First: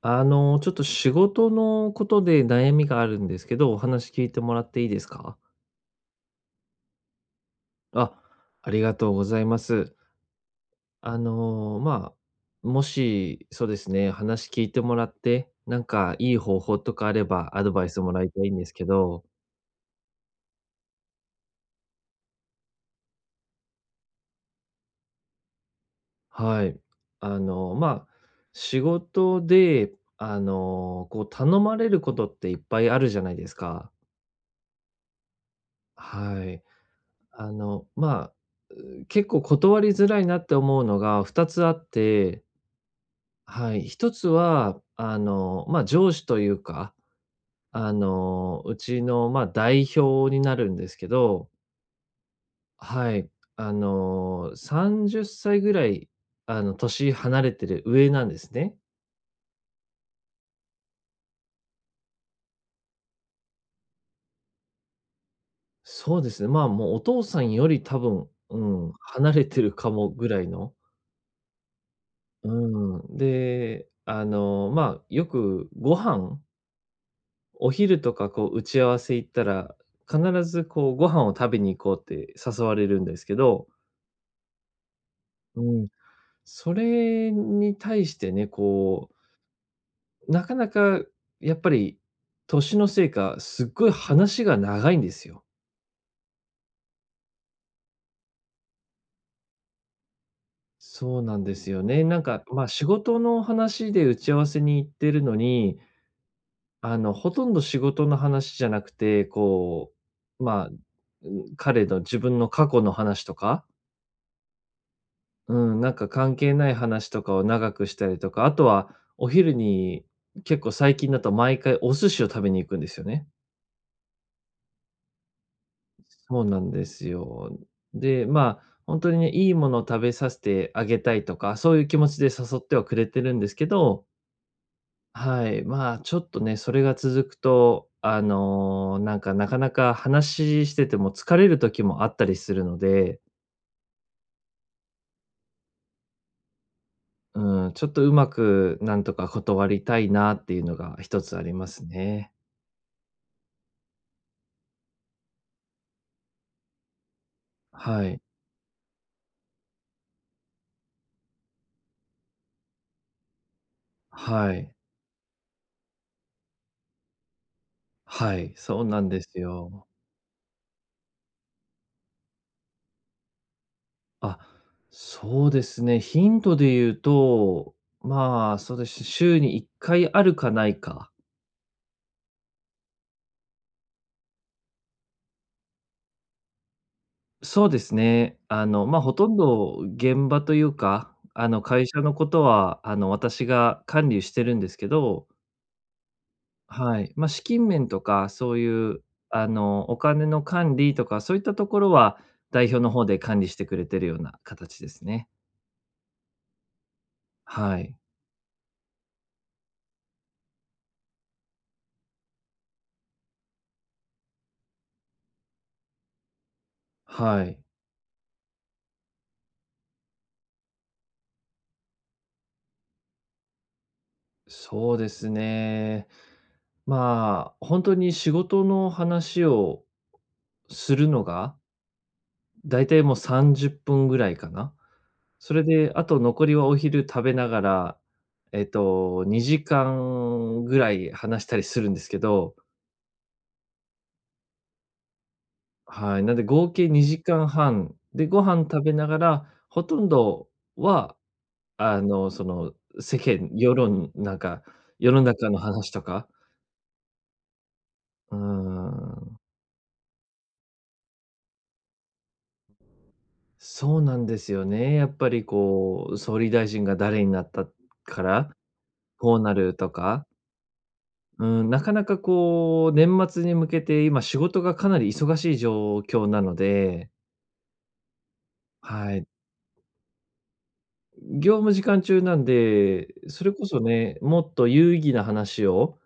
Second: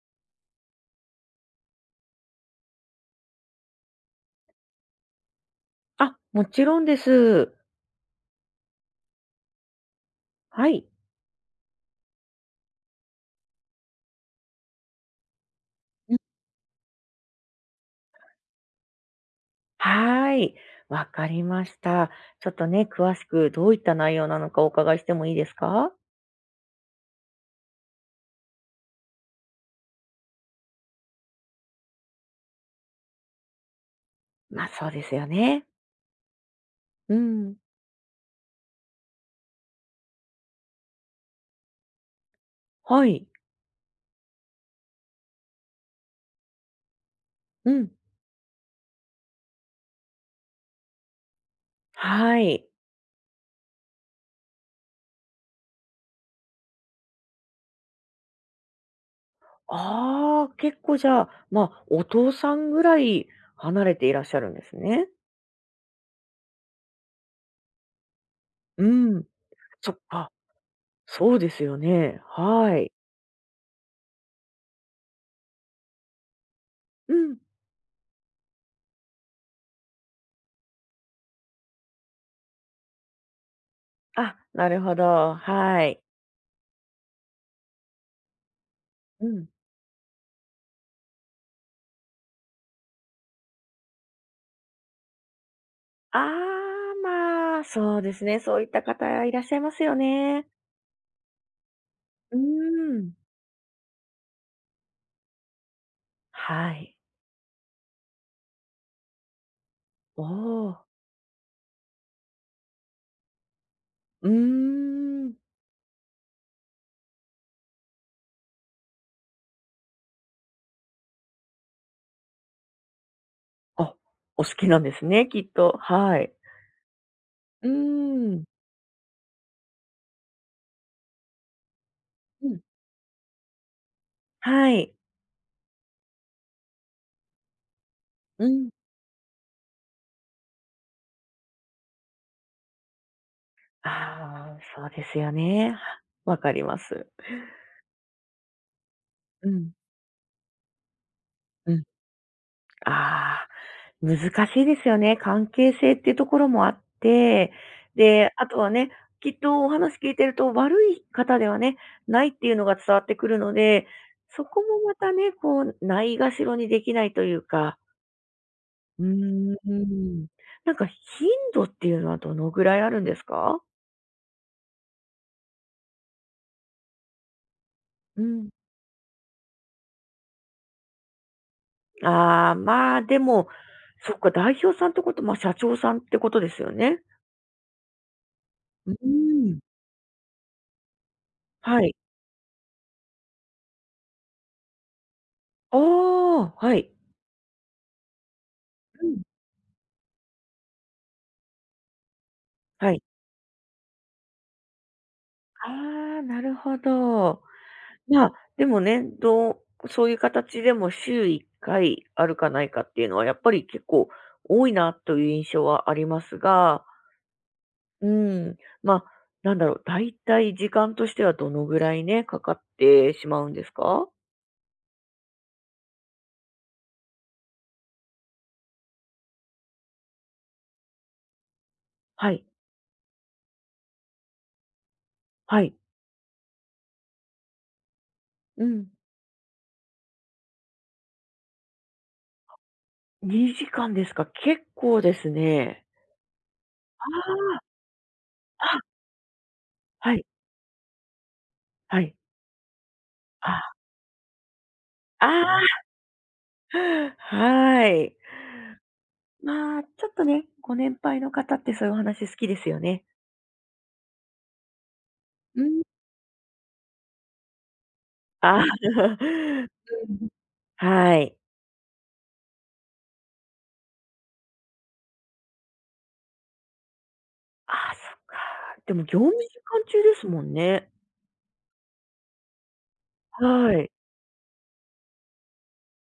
ちょっと仕事のことで悩みがあるんですけど、お話聞いてもらっていいですか？あ、もちろんです。あ、ありがとうございます。はい。あの、まもし、そうですね、話聞いてもらって、なんうかん。いい方法とかあればアドバイスもらいたいんですけど、はーい。わかりました。ちょっとね、詳しくどういった内容なのかお伺いしてもいいですか？はい。あの、まあ、仕事で、こう頼まれることっていっぱいあるじゃないですか。ま、あ、そうですよね。はい。うあん。の、まあ、結構断りづらいなって思うのが2つあって、はい。はい、1つは、上司というか、うん。うちの、まあ、代表になるんですけど、はい。はい、30歳ぐらい、年離れてる上なんですね。ああ、結構じゃあ、まあ、お父さんぐらい離れていらっしゃるんですね。そうですね、まあ、もうお父さんより多分、ううん、ん。離れてるかそっもぐか、らいの。そうですよね。うはい。ん、で、よくご飯うん。お昼とかこう打ち合わせ行ったら、必ずこうご飯を食べに行こうって誘われるんですけど、あ、なるほど。はうん。い。それに対してね、うん。なかなかやっぱり年のせいか、すっごい話が長いんですよ。ああ、まあ、そうですね。そういった方いらっしゃいますよね。そうなんですよね。なんうーか、ま、仕ん。事の話で打ち合わせに行ってるのに、はい。ほとんど仕事の話じゃなくて、おう、まあ、お。うん、彼の自分の過去の話とかうーん。うん、なんか関係ない話とかを長くしたりとか、あとはお昼に結構最近だと毎回お寿司を食べに行くんですよね。あ、お好きなんですね、きっと。はい。そうなんですよ。うーで、ん。まあ、本当にね、いいものを食べさせてあげたいとか、そういう気持ちでう誘ん。ってはくれてるんですけど、はい。はい、まあ、ちょっとね、それが続くと、うん。なんか、なかなか話してても疲れる時もあったりするので、ああ、そうですよね。はわかります。うん、ちょっとうまくなんとかう断ん。りたいなっていうのが一つありまうん、すね。ああ、難しいですよね。関係性っていうところもあって、はい、で、あとはね、きっとお話聞いてると悪い方ではね、ないっていうのが伝わってくるので、そはこい、もまたね、こう、ないがしろにできないというか。はい、そうなうんですーよ。ん。なんか頻度っていうのはどのぐらいあるんですか？あ、そうですね、ヒントで言うと、うん。まあ、そうです、週に1回あるかないか。ああ、まあ、でも、そっか、代表さんってこと、ま、社長さんってことですよね。そうですね。うまあ、ほとんーん。ど現場というか、は会い。社のことは、私が管理してるんですけど、ああ、はい。はい、まあ、資金面とか、そういう、うん、あの、お金の管理とか、そういったところは代表のはい。方で管理してくれてるような形ですね。ああ、なるほど。はい、まあ、でもね、どうそういう形でも週1回あるかないかっていうのは、やっぱり結構多いなという印象はありますが、はい。うーん、まあ、なんだろう、大体時間としてはどのぐらいね、かかってしまうんですか？そうですね。まあ、本当に仕事の話をするのが、はい、だいたいもう30分ぐらいかな。そはれい。で、あと残りはお昼食べながら、うん。2時間ぐらい話したりするんですけど、2時間ですか、結構ですね。はい、なんで合計あ2時間半、で、ご飯あ、食あ、べながら、ほとんはい、どは、はあい。の、その、世間あ、世論なんか、世の中のあ話とか、あ、はい。うーん。まあ、ちょっとね、ご年配の方ってそういうお話好きですよね。そうなんですよね。やっぱりうん。こう、総理大臣が誰になったから、ああ。こうな るとうか、ん。はい。うん、なかなかこう、年末に向けて今仕事がかなり忙しい状況なので、ああ、そっか。でもは業い。務時間中ですもんね。業務時間中なんで、それこはそい。ね、もっと有意義な話を、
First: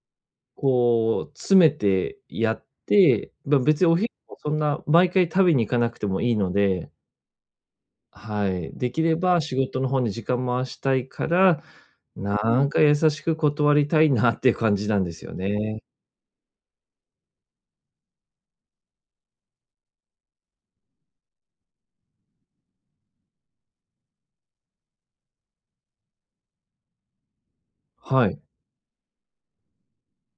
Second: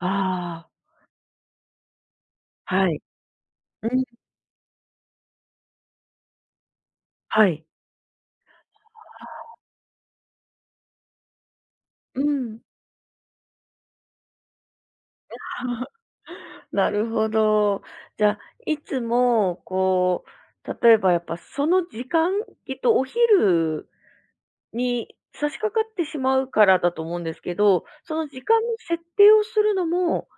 あこう、詰めてやっあ、はい。て、ま、別うにおん。昼もそんな毎回食べに行かなくてもいいのではい。はい。できれば仕事の方に時間回したいから、うん。なんか優しく断りたいなっていう感じなんですよね。なるほど。じゃあ、いつもこう、例えばやっぱその時間、きっとお昼に差し掛かってしまうからだと思うんですけど、そのはい。時間の設定をするのも、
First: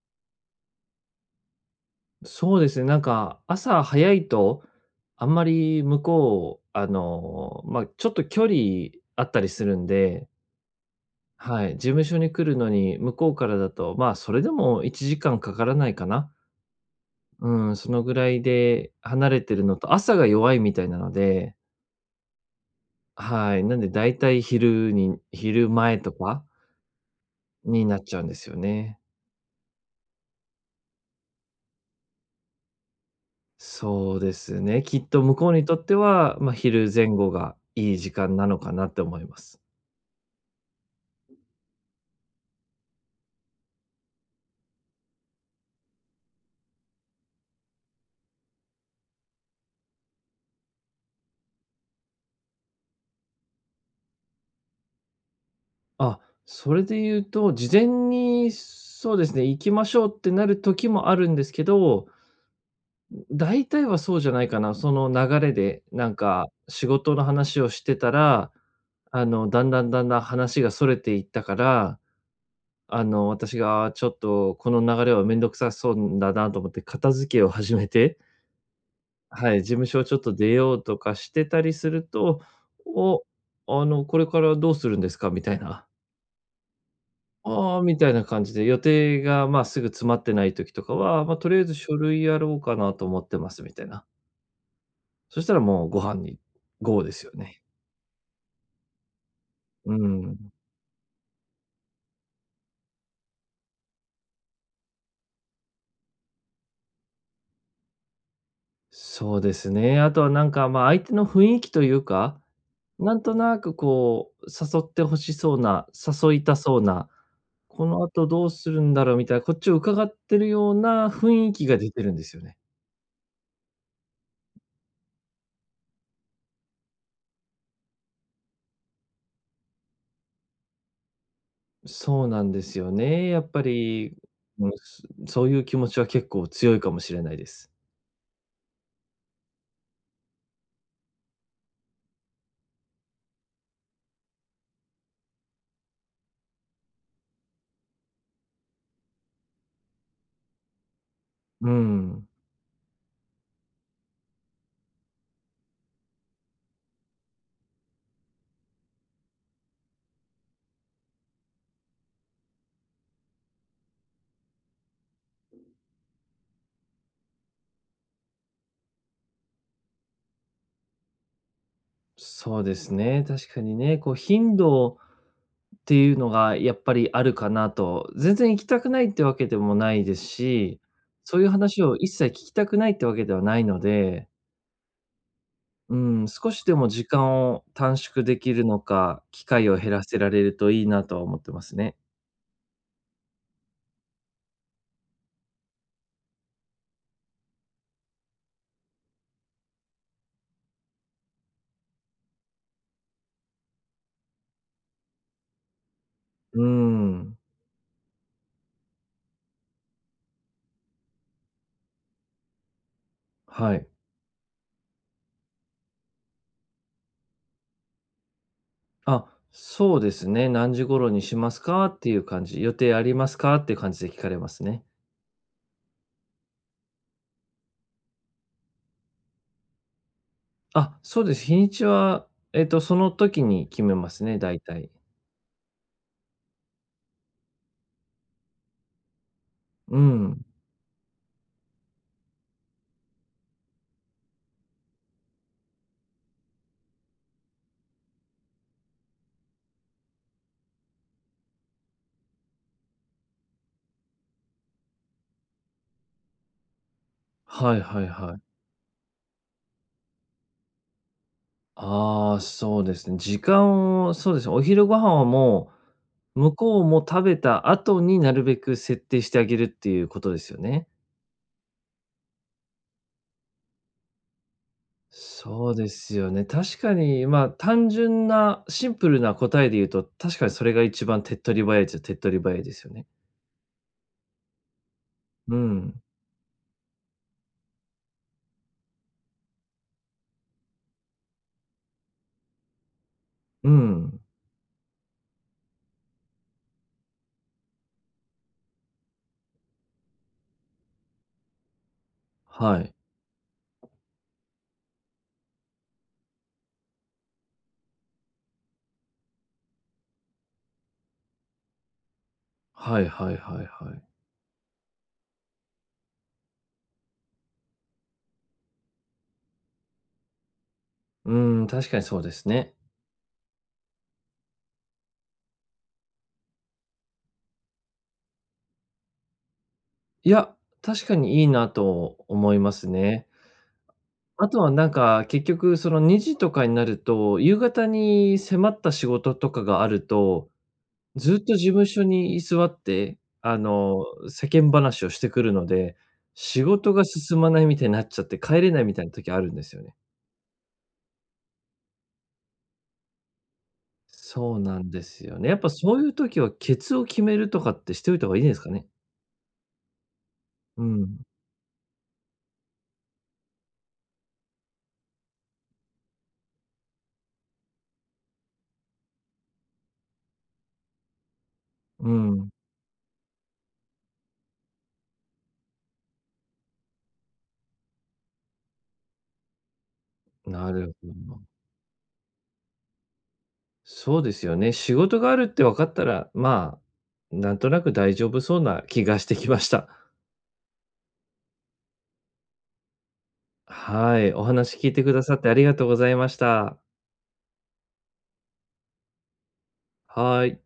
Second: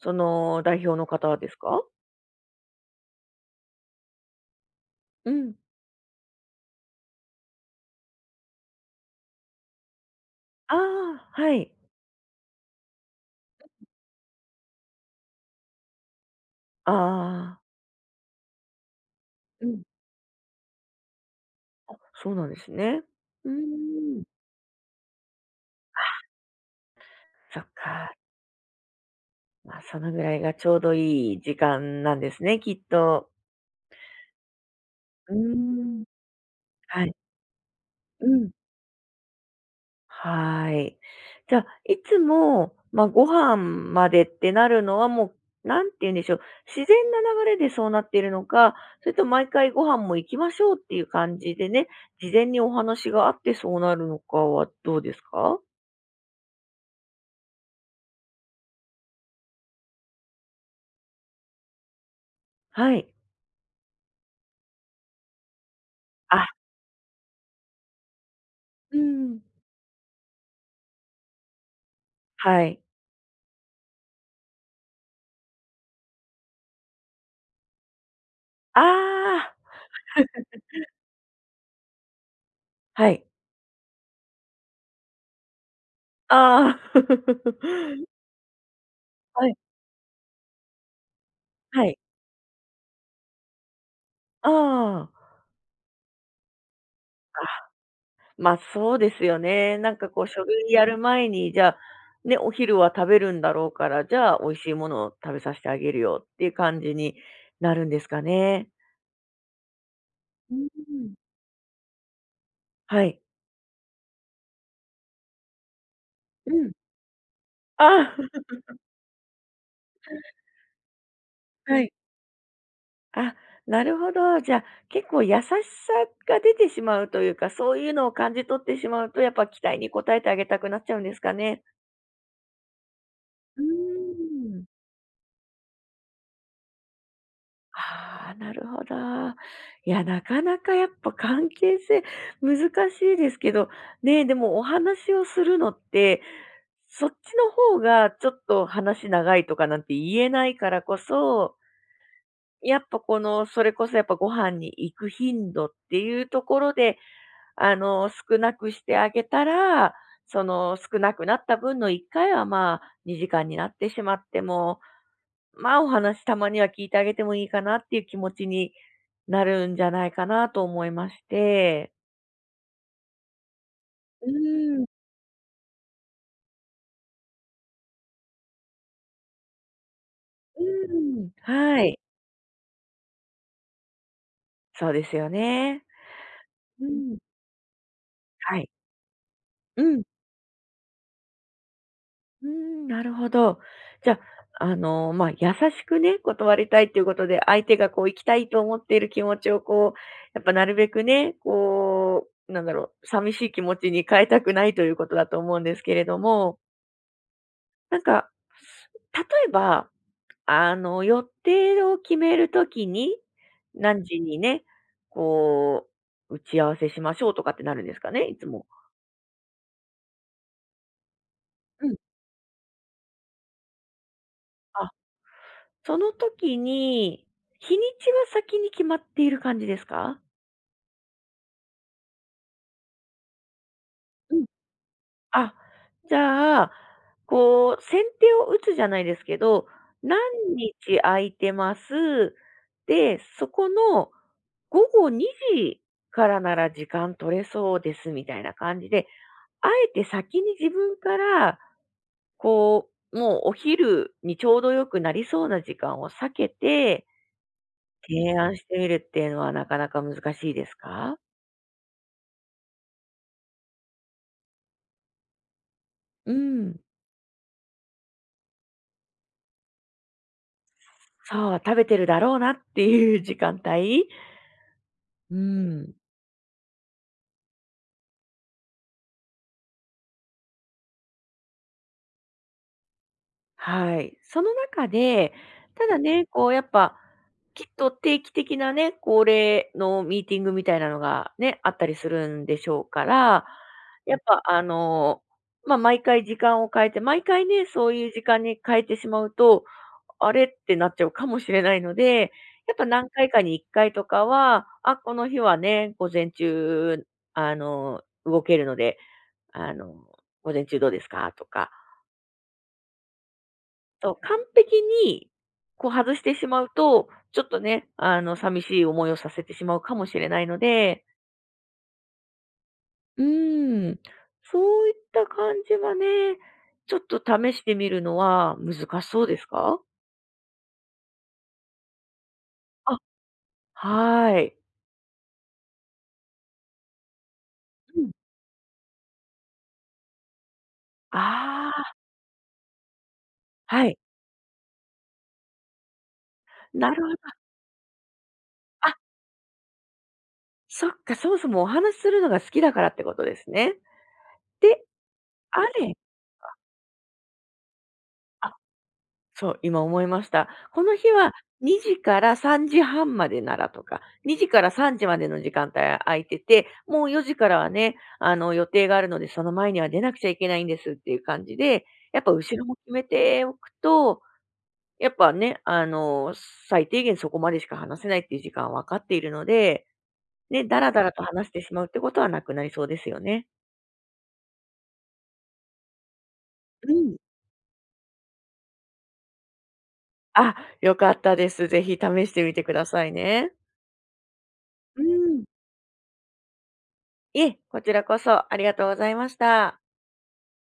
その代表の方ですか？そうですね、なんか朝早いと、あうんまん。り向こう、まあ、ちょっと距離あったりするんで、ああ、ははい。い、事務所に来るのに、向こうからだと、まあ、それでも1時間かからないかな。ああ。うん、そのぐらいで離れてるうのん。と、朝が弱いみたいなので、あ、そうなんですね。うーはい、なんでだいん。たい昼前とかそっになっか。ちゃうんですよね。まあ、そのぐらいがちょうどいい時間なんですね、きっと。そうですね。きっとうー向こうにとってん。は、まあ、昼は前い。後がいい時う間なん。のかなって思います。はい。じゃあ、いつも、まあ、ご飯までってなるのは、もう、なんて言うんでしょう、自然な流れでそうなっているのか、それと毎回ご飯も行きましょうっていう感じでね、事前にお話があってそうなるのかはどうですか？あ、それで言うと、事前にそうですね、行きましょうってなる時もあるんですけど、はい。大体はそうじゃないかな。その流れで、なんあ、か仕事の話をしてたら、うあん。の、だんだんだんだん話がそれていったから、はい。私があーちょっとこの流れはめんどくさそうだなと思って片付けを始めてあはあ、い、事務所をちょっと出ようとかしてたりすると、はお、い。あの、これからどうするんですかみたいな。ああ。ああ、み たいな感じで、予定が、はい、ま、すぐ詰まってない時とかは、まあ、とりあえずは書い。類やろうかなと思ってますみたいな。ああ。そしたらもうご飯にゴーですよね。ま、あ、そうですよね。なうんかこう、書ん。類やる前に、じゃあ、ね、お昼は食べるんだろうから、じゃあ、美味しいものを食べさせてあげるよっていう感じになるんですかね。そうですね。あとはなんうん。か、まあ、相手の雰囲気というか、はない。んとなくこう、誘って欲しそうな、誘いうたん。そうな、このあ後どうするんだろうみたいな、こっちを伺ってるような雰囲気あ。がは出い。てるんですよね。あ、なるほど。じゃあ、結構優しさが出てしまうというか、そういうのを感じ取ってしまうと、やっぱ期待に応えてあげたくなっちゃうんですかね。そうなんですよね。やっうぱーり、ん。うん、そういう気持ちは結構強いかもしれないです。ああ、なるほど。いや、なかなかやっぱ関係性難しいですけど、ねえ、でもお話をするのって、そっちの方がちょっと話長いとかなんて言えないからこそ、うん、やっぱこの、それこそやっぱご飯に行く頻度っていうところで、あの、少なくしてあげたら、その少なくなった分の1回はまあ2時間になってしまっても、まあ、お話たまには聞いてあげてもいいかなっていう気持ちになるんじゃないかなと思いまして。そうですね、確かにね、こうう頻度ーん、うをていうのがやっぱりあるかなと。全然行きたくないってわけでもないですし、ーん。そういう話はをい、一切聞きたくないってわけではないので、そうですよね。うん、少しでうも時ん。間を短縮できはるい。のか、機会をう減ん、らせられるといいなとは思ってますね。うーん、なるほど。じゃあ、あの、まあ、優しくね、断りたいということで、相手がこう行きたいと思っている気持ちをこう、やっぱなるべくね、こう、なんだろう、寂しい気持ちに変えたくないということだと思うんですけれども、うーん、なんか、例えばあの、予定を決めるときに、はい。何時にね、こう、打ち合わせしましょうとかってなるんですかね、いつも。あ、そうですね。何時頃にしますうかん。っていう感じ、予定ありますかっていう感じで聞かれますね。あ、その時に、日にちは先に決まっている感じですか？あ、そうです。日にちは、その時に決めますうね、ん。大体。あ、じゃあ、こう、先手を打つじゃないですけど、う何ん。日空いてます。で、そこの午後2時からなら時間取れそうですみたいな感じで、あえて先に自分から、こう、もうお昼にちょうど良くなりそうな時間を避けて、はいはいは提案い。してみるっていうのはなかなか難しいですか？ああ、そうですね。時間を、そうですね、お昼ご飯はもうう、向ん。こうも食べた後になるべく設定してあげるっていうことですよね。そう、食べてるだろうなっていう時間帯？うそうでん。すよね。確かに、まあ、単純なシンプルな答えで言うと、確かにそれが一番手っ取り早いっちゃ手っ取り早いですよね。はい。その中で、うただん。ね、こうやっぱ、きっと定期的なね、恒例のミーティングみたいなのがね、あったりするんでしょうから、うやっん。ぱあの、まあ、毎回時間を変えて、毎回ね、そういう時間に変えてしまうと、あれ？ってなっちゃうかもしれないので、やっはぱい。何回かに1回とかは、あ、この日はね、午前中、あの、動けるので、あの、午前中どうですか？とか、はいはいはいはい。と、完璧に、こう外してしまうと、ちょっとね、あの、寂しい思いをさせてしまうかもしれないので、うん、確かにそうですね。うーん、そういった感じはね、ちょっと試してみるのは難しそうですか？いや、確かにいいなと思いますあ、ね。はあい。とはなんか、結局その2時とかになると、夕方うん。に迫った仕事とかがあると、ずっと事務あ所に居座って、あ、はい。世間話をしてくるので、仕な事るがほど。進まないみたいになっちゃって、帰れないあ、みたいな時あるんですよね。そっか、そもそもお話しするのが好きだからってことですね。そうなでんですよね。やっあぱれ、そういう時はケツを決めるとかってしておいた方がいいですかね？そう、今思いました。こうの日ん。は2時から3時半までならとか、2時から3時までの時間帯空いてて、もう4時からはね、あの、予定があるので、その前には出なくちゃいけないんですっていう感じで、うやっぱん。後ろも決めておくと、やっぱね、あの、最低限そこまでしか話せないっていう時間は分かっているので、ね、なだらるだほらとど。話してしまうってことはなくなりそうですよね。そうですよね。仕事があるって分かったら、まうん。あ、なんとなく大丈夫そうな気がしてきました。あ、よかったです。ぜひ試してみてくださいね。はい、お話聞いうてくださっん。てありがとうございました。いえ、こちらこそありがとうございました。はい。